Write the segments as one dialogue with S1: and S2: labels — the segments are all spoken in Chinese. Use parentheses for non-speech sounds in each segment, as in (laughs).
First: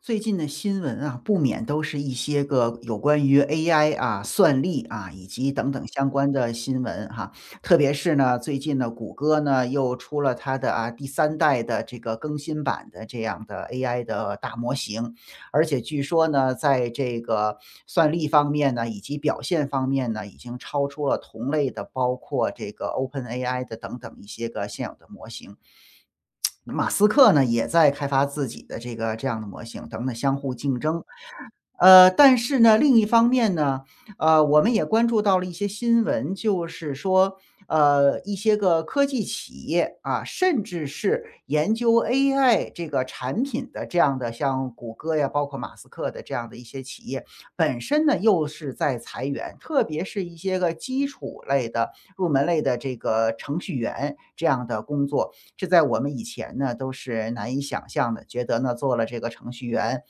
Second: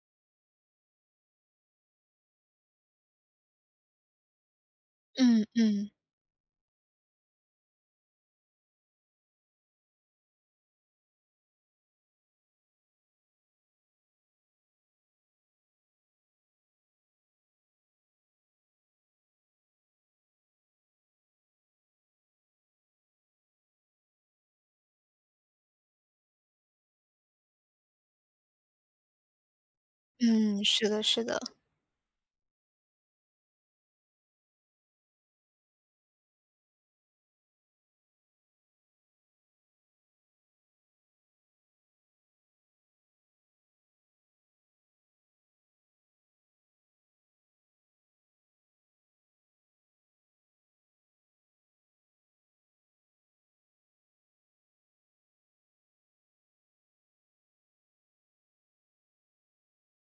S1: 最近的新闻啊，不免都是一些个有关于 AI 啊、算力啊，以
S2: 嗯
S1: 及等等
S2: 嗯
S1: 相关的新闻哈。特别是呢，最近呢，谷歌呢又出了它的啊第三代的这个更新版的这样的 AI 的大模型，而且据说呢，在这个算力方面呢，以及表现方面呢，已经超出了同类的，包括这个 OpenAI 的等等一些个现有的模型。马斯克呢，也在开发自己的这个这样的模型，等等相互
S2: 嗯，
S1: 竞
S2: 是的
S1: 争。
S2: 是的，
S1: 但是呢，另一方面呢，我们也关注到了一些新闻，就是说，一些个科技企业啊，甚至是研究 AI 这个产品的这样的，像谷歌呀，包括马斯克的这样的一些企业，本身呢又是在裁员，特别是一些个基础类的、入门类的这个程序员这样的工作。这在我们以前呢都是难以想象的，觉得呢做了这个程序员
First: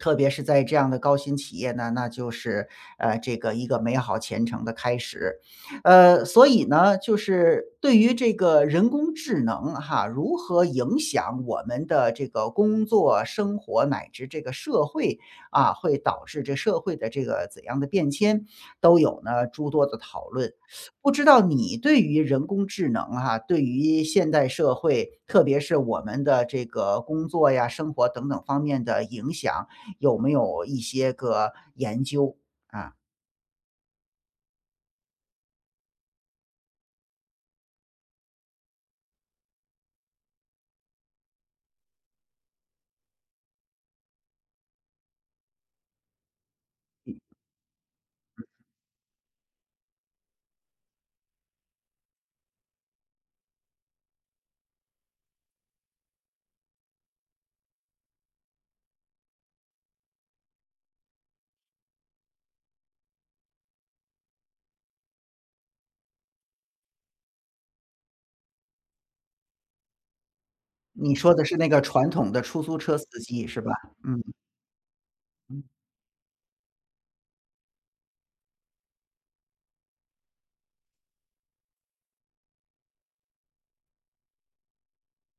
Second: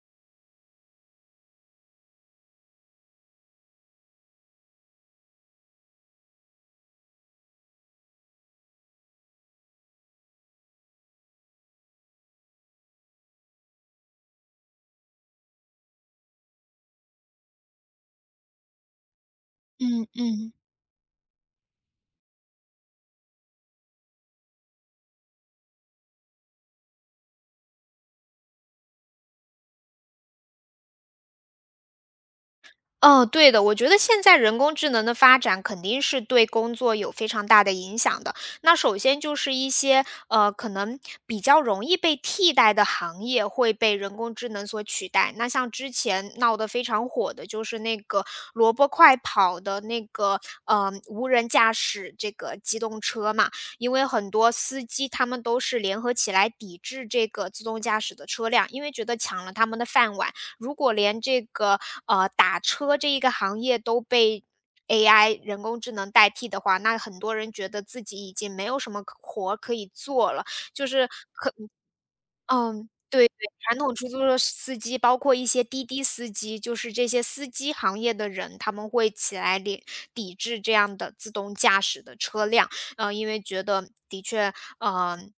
S1: 特别是在这样的高新企业呢，那就是，这个一个美好前程的开始。所以呢，就是对于这个人工智能哈，如何影响我们的这个工作、生活乃至这个社会啊，会导致这社会的这个怎样的变迁，都有呢诸多的
S2: 嗯
S1: 讨论。
S2: 嗯。
S1: 不知道你对于人工智能哈，对于现代社会，特别是我们的这个工作呀、生活等等方面的影响，有没有一些个研究？啊，
S2: 嗯，对的，我觉得现在人工智能的发展肯定是对工作有非常大的影响的。那首先就是一些可能比较容易被替代的行业会被人工智能所取代。那像之前闹得非常火的，就是那个萝卜快跑的那个无人驾驶这个机动车嘛，因为很多司机他们都是联合起来抵制这个自动驾驶的车辆，因为觉得抢了他们的饭碗。如果连这个打车这一个行业都被 AI 人工智能代替的话，那很多人觉得自己已经没有什么可活可以做了。就是
S1: 你说的是那个传统的出租
S2: 嗯，
S1: 车司
S2: 对对，
S1: 机是吧？
S2: 传统出租
S1: 嗯。
S2: 车司机，包括一些滴滴司机，就是这些司机行业的人，他们会起来抵制这样的自动驾驶的车辆。因为觉得的确，嗯，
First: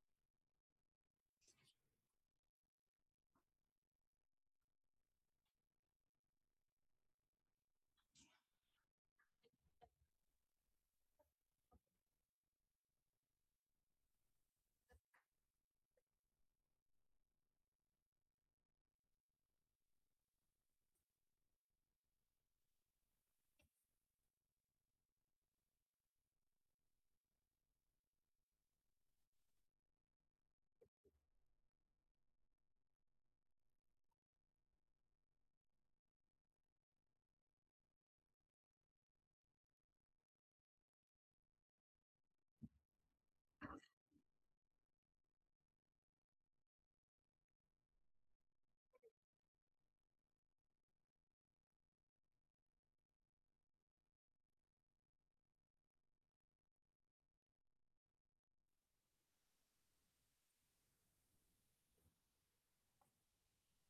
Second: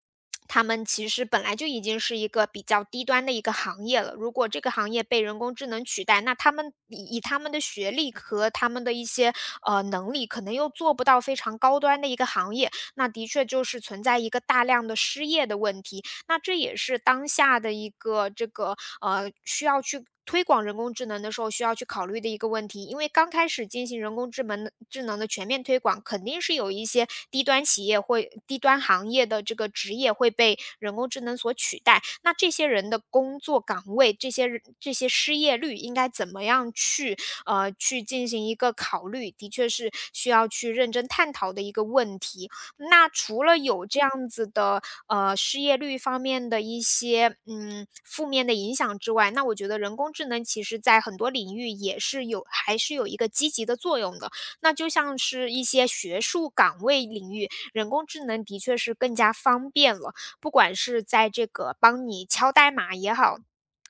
S2: 他们其实本来就已经是一个比较低端的一个行业了。如果这个行业被人工智能取代，那他们以他们的学历和他们的一些能力，可能又做不到非常高端的一个行业，那的确就是存在一个大量的失业的问题。那这也是当下的一个这个需要去推广人工智能的时候，需要去考虑的一个问题，因为刚开始进行人工智能的全面推广，肯定是有一些低端企业或低端行业的这个职业会被人工智能所取代。那这些人的工作岗位，这些人这些失业率应该怎么样去进行一个考虑，的确是需要去认真探讨的一个问题。那除了有这样子的，失业率方面的一些，负面的影响之外，那我觉得人工智能其实在很多领域也是还是有一个积极的作用的。那就像是一些学术岗位领域，人工智能的确是更加方便了，不管是在这个帮你敲代码也好，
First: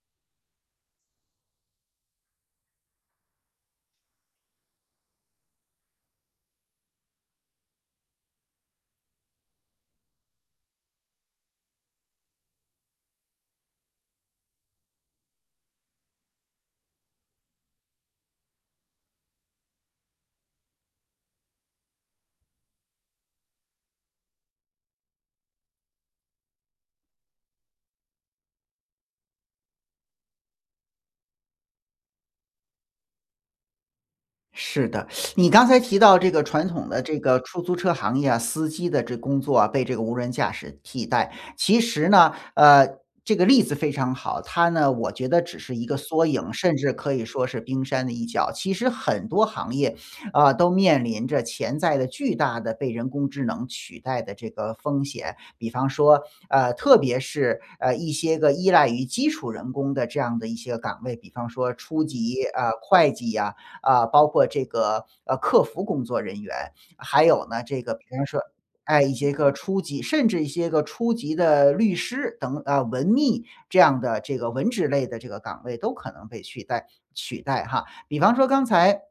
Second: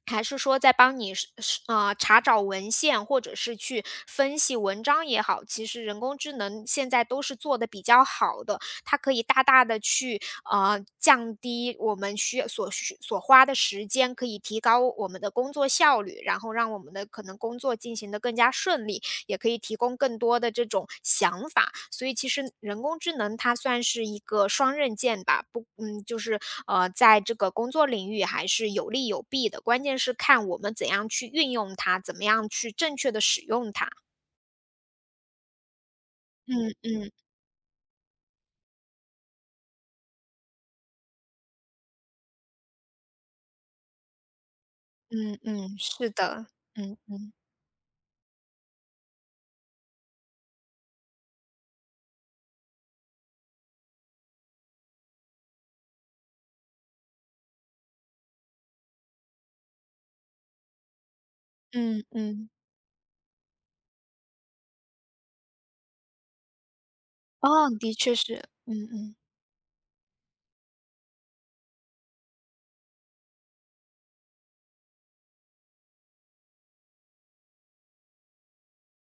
S2: 还是说在帮你查找文献，或者是去分析文章也好，其实人工智能现在都是做的比较好的，它可以大大的去，降低我们需要所需所花的时间，可以提高我们的工作效率，然后让我们的可能工作进行的更加顺利。也可以提供更多的这种想法。所以其实人工智能它算是一个双刃剑吧，不，就是在这个工作领域还是有利有弊的，关键是看我们怎样去运用它，怎么样去正确的使用它。
S1: 是的，你刚才提到这个传
S2: 嗯
S1: 统的
S2: 嗯
S1: 这个出租车行业啊，司机的这工作啊，被这个无人驾驶替代。其实呢，这个例子非常好，它呢，我觉
S2: 嗯
S1: 得只是
S2: 嗯，
S1: 一个
S2: 是
S1: 缩
S2: 的，
S1: 影，甚至
S2: 嗯
S1: 可以
S2: 嗯
S1: 说是冰山的一角。其实很多行业啊，都面临着潜在的巨大的被人工智能取代的这个风险。比方说，特别是一些个依赖于基础人工的这样的一些个岗位，比方说初
S2: 嗯
S1: 级
S2: 嗯，
S1: 啊、会计呀、啊，包括这个客服工作人员，还有呢
S2: 哦，
S1: 这个
S2: 的
S1: 比
S2: 确
S1: 方说，
S2: 是，嗯
S1: 哎，一
S2: 嗯
S1: 些个初级，甚至一些个初级的律师等啊、文秘这样的这个文职类的这个岗位都可能被取代哈。比方说刚才。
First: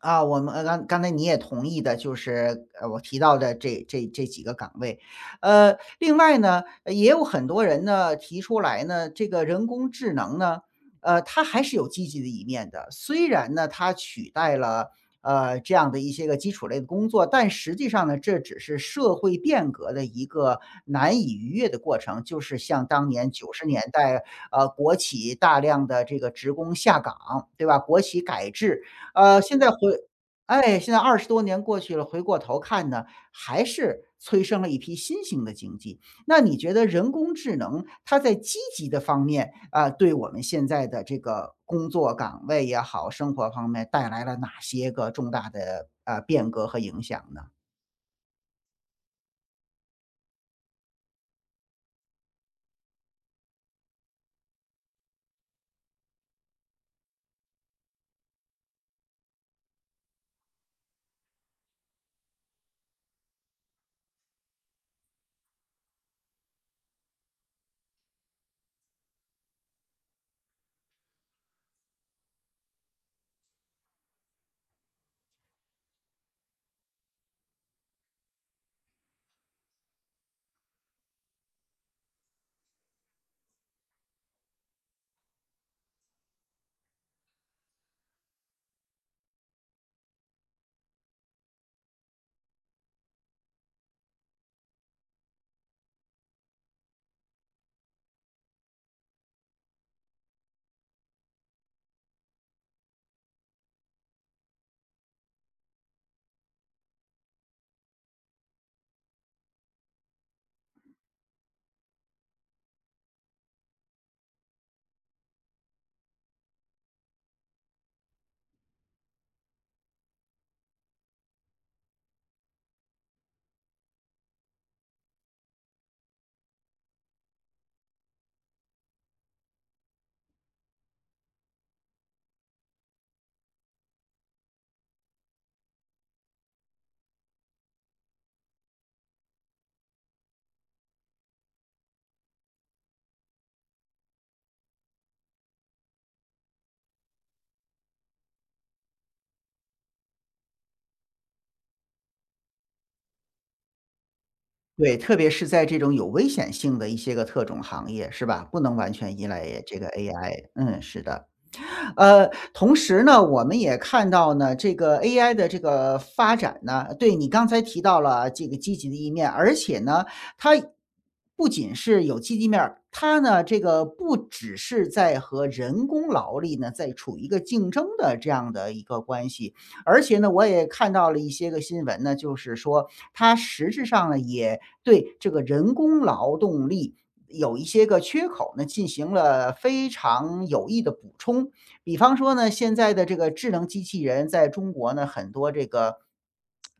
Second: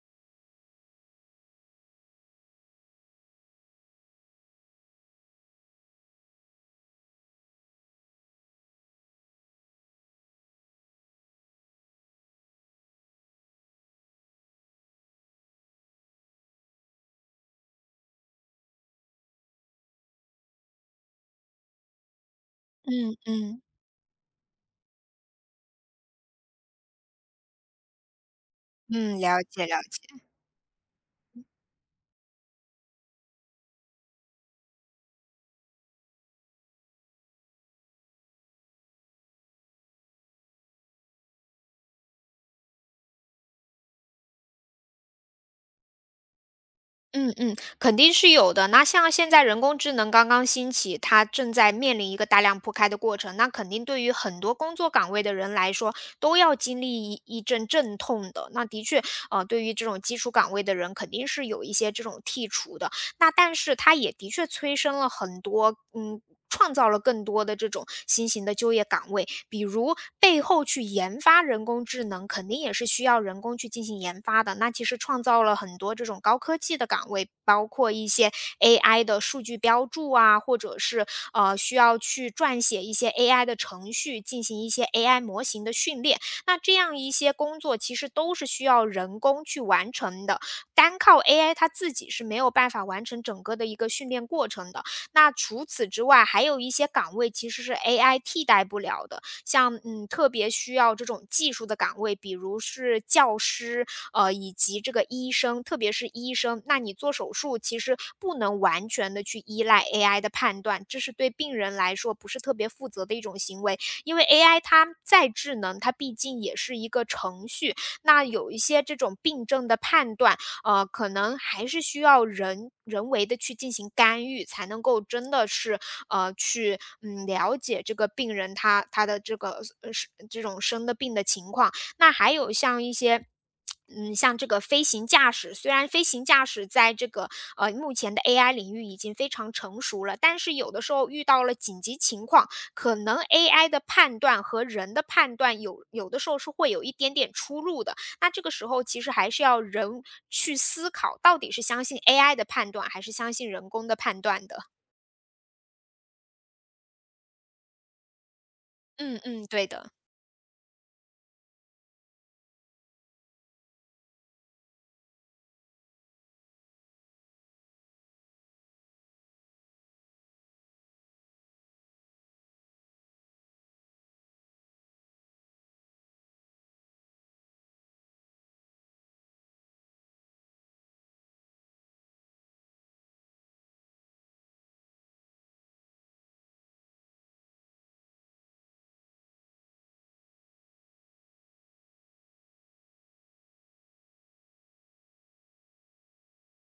S1: 啊，我们刚刚才你也同意的，就是我提到的这几个岗位，另外呢，也有很多人呢提出来呢，这个人工智能呢，它还是有积极的一面的。虽然呢，它取代了这样的一些个基础类的工作，但实际上呢，这只是社会变革的一个难以逾越的过程。就是像当
S2: 嗯
S1: 年九
S2: 嗯
S1: 十年代，国企大量的这个职工下岗，对吧？国企改制，
S2: 嗯，了
S1: 现
S2: 解
S1: 在回
S2: 了解。
S1: 哎，现在二十多年过去了，回过头看呢，还是催生了一批新型的经济。那你觉得人工智能它在积极的方面，啊，对我们现在的这个工作岗位也好，生活方面带来了哪些个重大的，啊变革和影响
S2: 嗯
S1: 呢？
S2: 嗯，肯定是有的。那像现在人工智能刚刚兴起，它正在面临一个大量铺开的过程，那肯定对于很多工作岗位的人来说，都要经历一阵阵痛的。那的确，对于这种基础岗位的人，肯定是有一些这种剔除的。那但是它也的确催生了很多，创造了更多的这种新型的就业岗位。比如背后去研发人工智能，肯定也是需要人工去进行研发的。那其实创造了很多这种高科技的岗位，包括一些 AI 的数据标注啊，或者是需要去撰写一些 AI 的程序，进行一些 AI 模型的训练。那这样一些工作其实都是需要人工去完成的。单靠 AI 它自己是没有办法完成整个的一个训练过程的。那除此之外，还有一些岗位其实是 AI 替代不了的，像特别需要这种技术的岗位，比如是教师，以及这个医生，特别是医生，那你做手术其实不能完全的去依赖 AI 的判断，这是对病人来说不是特别负责的一种行为，因为 AI 它再智能，它毕竟也是一个程序，那有一些这种病症的判断，可能还是需要人为的去进行干预，才能够真的是去了解这个病人他的这个是这种生的病的情况。那还有像一些。像这个飞行驾驶，虽然飞行驾驶在这个目前的 AI 领域已经非常成熟了，但是有的时候遇到了紧急情况，可能 AI 的判断和人的判断有的时候是会有一点点出入的。那这个时候其实还是要人去思考，到底是相信 AI 的判断，还是相信人工的判断的。
S1: 对，特别是在这种有危险性的一些个特种行业，是吧？不能完全
S2: 嗯
S1: 依
S2: 嗯，
S1: 赖
S2: 对
S1: 这个
S2: 的，
S1: AI，嗯，是的。同时呢，我们也看到呢，这个 AI 的这个发展呢，对你刚才提到了这个积极的一面，而且呢，它不仅是有积极面儿它呢，这个不只是在和人工劳力呢，在处于一个竞争的这样的一个关系，而且呢，我也看到了一些个新闻呢，就是说它实质上呢，也对这个人工劳动力有一些个缺口呢，进行了非常有益的补充。比方说呢，现在的这个智能机器人在中国呢，很多这个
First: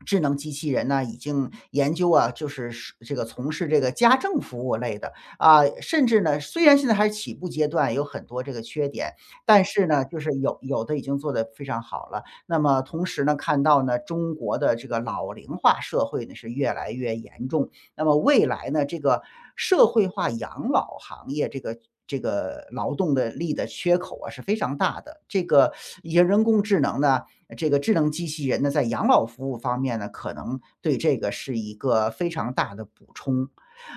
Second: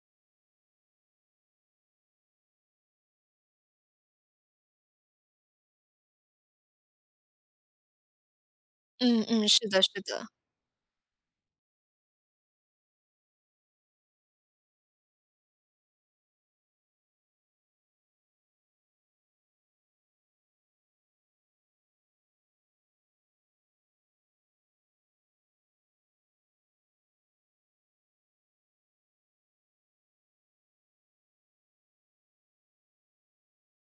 S1: 智能机器人呢，已经研究啊，就是这个从事这个家政服务类的啊，甚至呢，虽然现在还是起步阶段，有很多这个缺点，
S2: 嗯嗯，是
S1: 但
S2: 的，
S1: 是
S2: 是
S1: 呢，就
S2: 的。
S1: 是有的已经做得非常好了。那么同时呢，看到呢，中国的这个老龄化社会呢是越来越严重，那么未来呢，这个社会化养老行业这个这个劳动的力的缺口啊是非常大的。这个一些人工智能呢，这个智能机器人呢，在养老服务方面呢，可能对这个是一个非常大的补充。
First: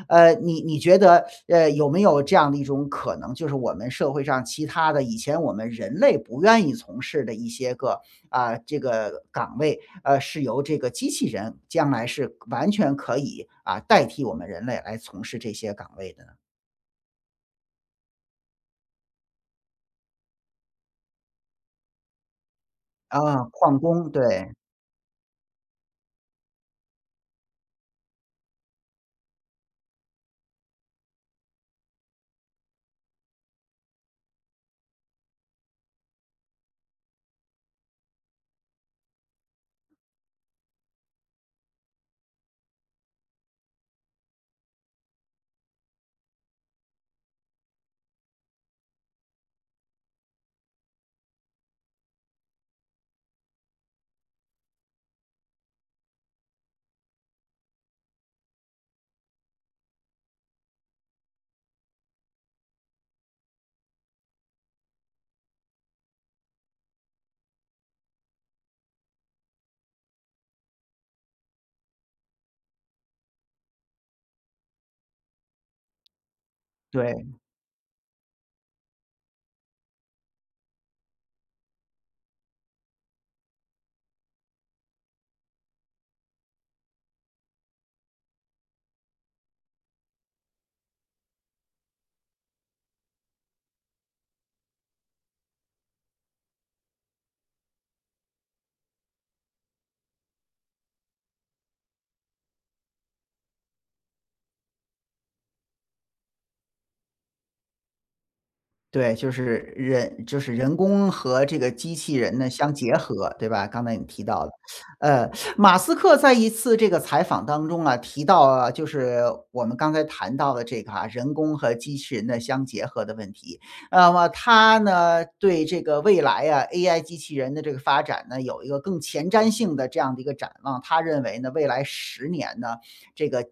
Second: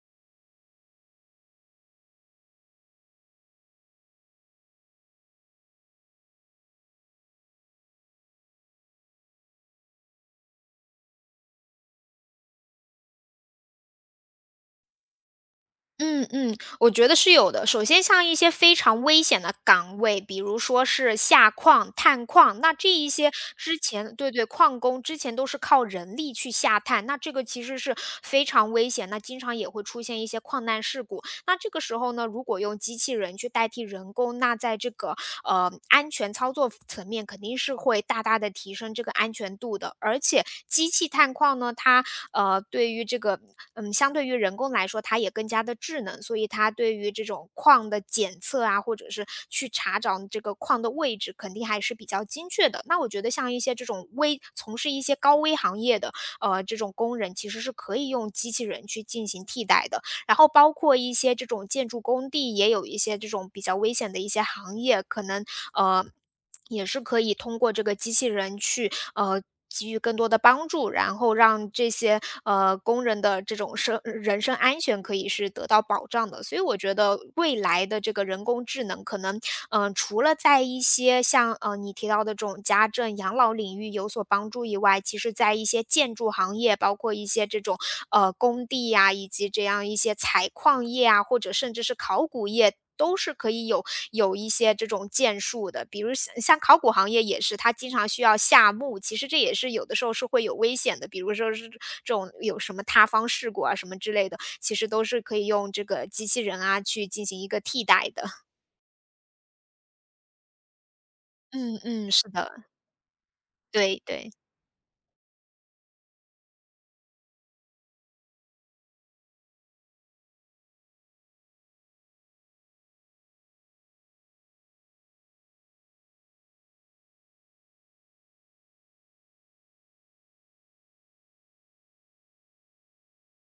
S1: 你觉得有没有这样的一种可能，就是我们社会上其他的以前我们人类不愿意从事的一些个啊、这个岗位，是由这个机器人将来是完全可以，啊，代替我们人类来从事这些岗位的。
S2: 嗯嗯，我觉得是有的。首先，像一些非常危险的岗位，比如说是下矿、探矿，那这一
S1: 啊，
S2: 些之
S1: 矿工，
S2: 前，对对，
S1: 对，
S2: 矿工之前都是靠人力去下探，那这个其实是非常危险，那经常也会出现一些矿难事故。那这个时候呢，如果用机器人去代替人工，那在这个安全操作层面肯定是会大大的提升这个安全度的。而且机器探矿呢，它呃对于这个嗯相对于人工来说，它也更加的智能，所以它对于这种矿的检测啊，或者是去查找这个矿的位置，肯定还是比较精确的。那我觉得像一些这种从事一些高危行业的这种工人，其实是可以用机器人去进行替代的。然后包括一些这种建筑工地，也有一些这种比较危险的一些行业，可能呃也是可以通过这个机器人给予更多的帮助，然后让这些工人的这种身安全可以是得到保障的。所以我觉得
S1: 对。
S2: 未来的这个人工智能，可能除了在一些像你提到的这种家政、养老领域有所帮助以外，其实在一些建筑行业，包括一些这种工地呀、以及这样一些采矿业啊，或者甚至是考古业。都是可以有一些这种建树的，比如像考古行业也是，它经常需要下墓，其实这也是有的时候是会有危险的，比如说是这种有什么塌方事故啊什么之类的，其实都是可以用这个机器人啊去进行一个替代的。
S1: 对，就是人工和这个
S2: 嗯
S1: 机
S2: 嗯，
S1: 器
S2: 是
S1: 人呢
S2: 的，
S1: 相结合，对吧？刚才
S2: 对
S1: 你提
S2: 对，
S1: 到了，呃，马斯克在一次这个采访当中啊，提到了就是我们刚才谈到的这个啊，人工和机器人的相结合的问题。那么他呢，对这个未来啊，AI 机器人的这个发展呢，有一个更前瞻性的这样的一个展望。他认为呢，未来十年呢，这个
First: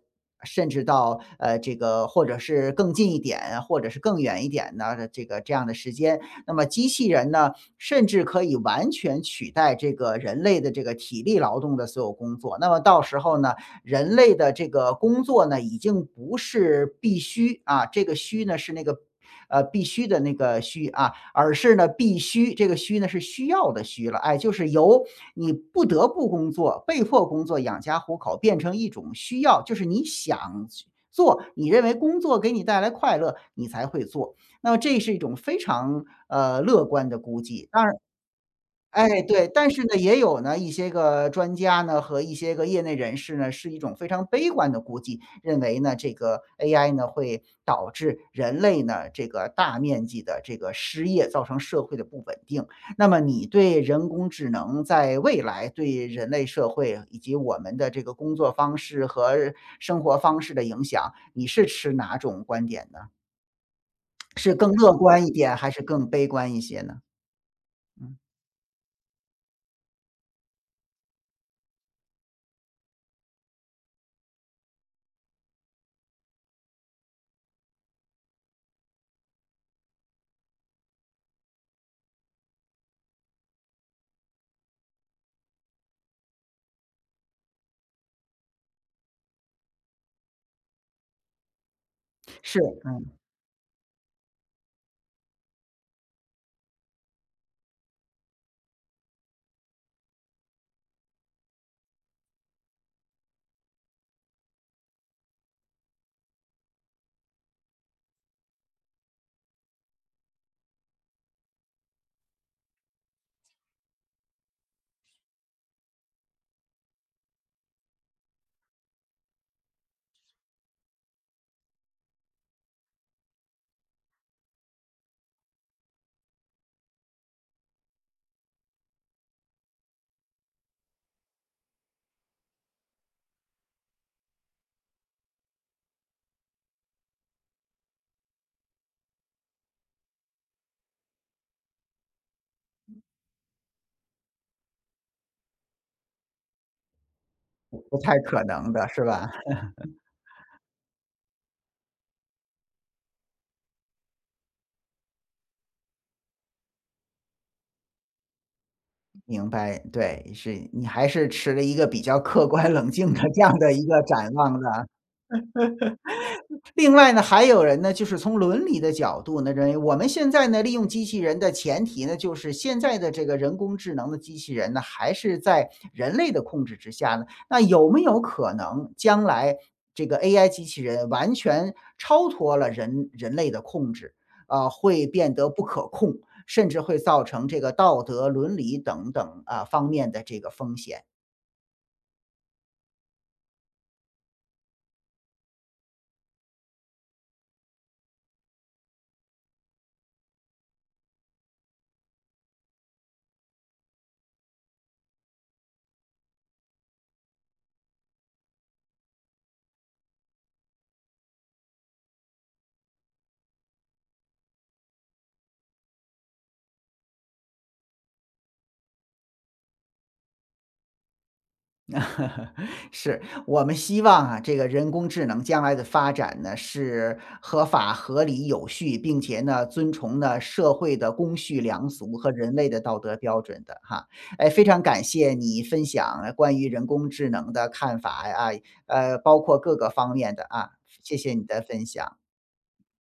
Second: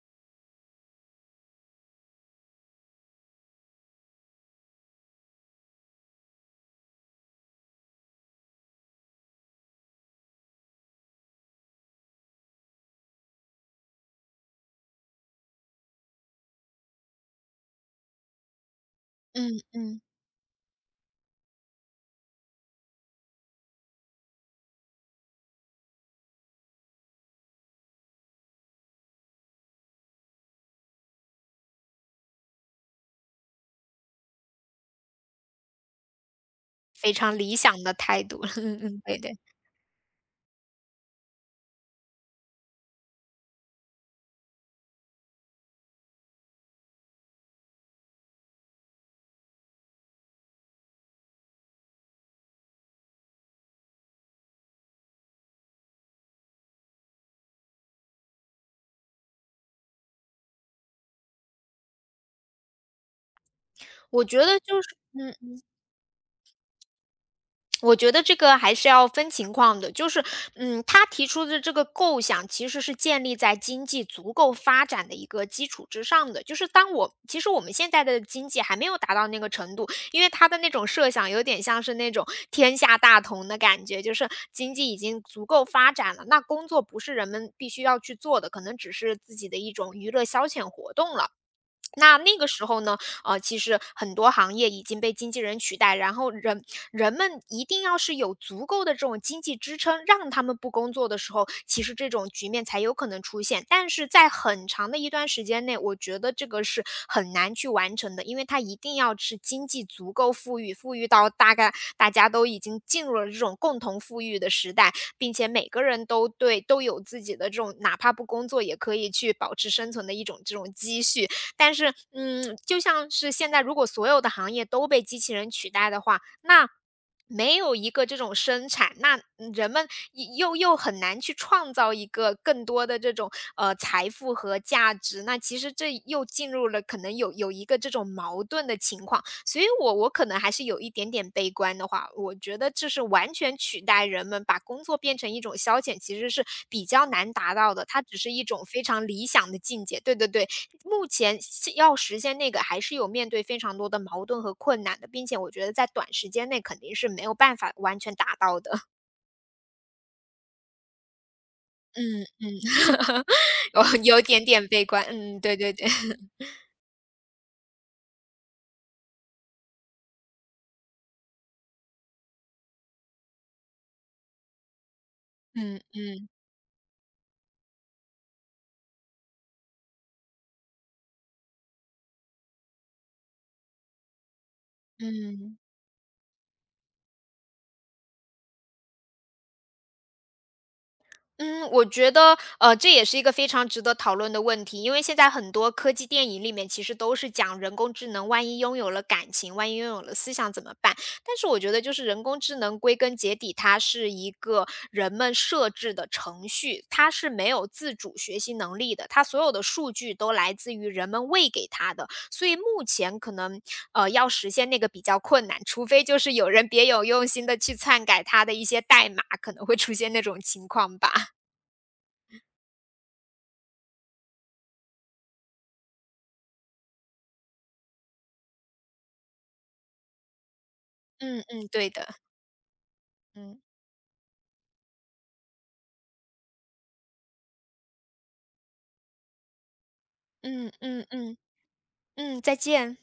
S1: 甚至到这个或者是更近一点，或者是更远一点的这个这样的时间。那么机器人呢，甚至可以完全取代这个人类的这个体力劳动的所有工作。那么到时候呢，人类的这个工作呢，已经不是必须啊，这个需呢是那个。
S2: 嗯
S1: 必
S2: 嗯。
S1: 须的那个需啊，而是呢必须，这个需呢是需要的需了，哎，就是由你不得不工作、被迫工作养家糊口，变成一种需要，就是你想做，你认为工作给你带来快乐，你才会做。那么这是一种非常乐观
S2: 非
S1: 的
S2: 常
S1: 估
S2: 理
S1: 计，
S2: 想
S1: 当
S2: 的
S1: 然。
S2: 态度，(laughs) 嗯嗯，对
S1: 哎，
S2: 对。
S1: 对，但是呢，也有呢一些个专家呢和一些个业内人士呢，是一种非常悲观的估计，认为呢这个 AI 呢会导致人类呢这个大面积的这个失业，造成社会的不稳定。那么你对人工智能在未来对人类社会以及我们的这个工作方式和生活方式的影响，你是持哪种观点呢？
S2: 我觉
S1: 是
S2: 得
S1: 更
S2: 就
S1: 乐
S2: 是
S1: 观一
S2: 嗯，
S1: 点，还是更悲观一些呢？
S2: 我觉
S1: 嗯，
S2: 得这个还是要分情况的，就是，他提出的这个构想其实是建立在经济足够发展的一个基础之上的。就是其实我们现在的经济还没有达到那个程度，因为他的那种设想有点像是那种天下大同的感觉，就是经济已经足够发展了，那工作不是人们必须要去做的，可能只是自己的一种娱乐消遣活动了。那那个
S1: 是，
S2: 时候呢，
S1: 嗯，
S2: 其实很多行业已经被经纪人取代，然后人们一定要是有足够的这种经济支撑，让他们不工作的时候，其实这种局面才有可能出现。但是在很长的一段时间内，我觉得这个是很难去完成的，因为它一定要是经济足够富裕，富裕到大概大家都已经进入了这种共同富裕的时代，并且每个人都有自己的这种哪怕不工作也可以去保持生存的一种这种积蓄，但是，就像是现在如果所有的行业都被机器人取代的话，那没有一个这种生产，那人们又很难去创造一个更多的这种财富和价值。那其实这又进入了可能有一个这种矛盾的情况。所以我可能还是有一点点悲观的话，我觉得这是完全取代人们把工作变成一种消遣，其实是比较难达到的，
S1: 不
S2: 它
S1: 太
S2: 只是
S1: 可
S2: 一种
S1: 能
S2: 非
S1: 的是
S2: 常理
S1: 吧？
S2: 想的境界。对对对，目前是要实现那个还是有面对非常多的矛盾和困难的，并且我觉得在短时间内肯定是没有办法完全达到的。
S1: 明白，对，是你还是持了一个比较
S2: 嗯，
S1: 客观冷静的
S2: (laughs)
S1: 这样的一个
S2: 有
S1: 展
S2: 点
S1: 望
S2: 点悲
S1: 的。
S2: 观，嗯，对对对，(laughs)
S1: 另外呢，还有人呢，就是从伦理的角度呢，认为我们现在呢，利用机器人的前提呢，就是现在的这个人工智能的机器人呢，还是在
S2: 嗯
S1: 人
S2: 嗯
S1: 类的控制之下呢。那有没有可能将来这个 AI 机器人完全超脱了人类的控制，啊、会变得
S2: 嗯。
S1: 不可控？甚至会造成这个道德、伦理等等啊方面的这个风险。
S2: 嗯，我觉得，这也是一个非常值得讨论的问题，因为现在很多科技电影里面其实都是讲人工智能，万一拥有了感情，万一拥有了思想怎么办？但是我觉得，就是人工智能归根结底，它是一个人们设置的程序，它是没有自主学习能力的，它所有的数据都来自于人们喂给它的，所以目前可能，要实现那个比较困难，除非就是有人别有用心的去篡改它的一些代码，可能会出现那种情况吧。
S1: (laughs) 是，我们希望啊，这个人工智能将来的发展呢，是合法、合理、有序，并且呢，遵从呢社会的公
S2: 嗯
S1: 序
S2: 嗯，
S1: 良
S2: 对
S1: 俗
S2: 的，
S1: 和人类的道德标
S2: 嗯，
S1: 准的哈。哎，非常感谢你分享关于人工智能的看法呀，啊包括各个方面的啊，
S2: 嗯嗯
S1: 谢谢
S2: 嗯，
S1: 你的分享。
S2: 嗯，再见。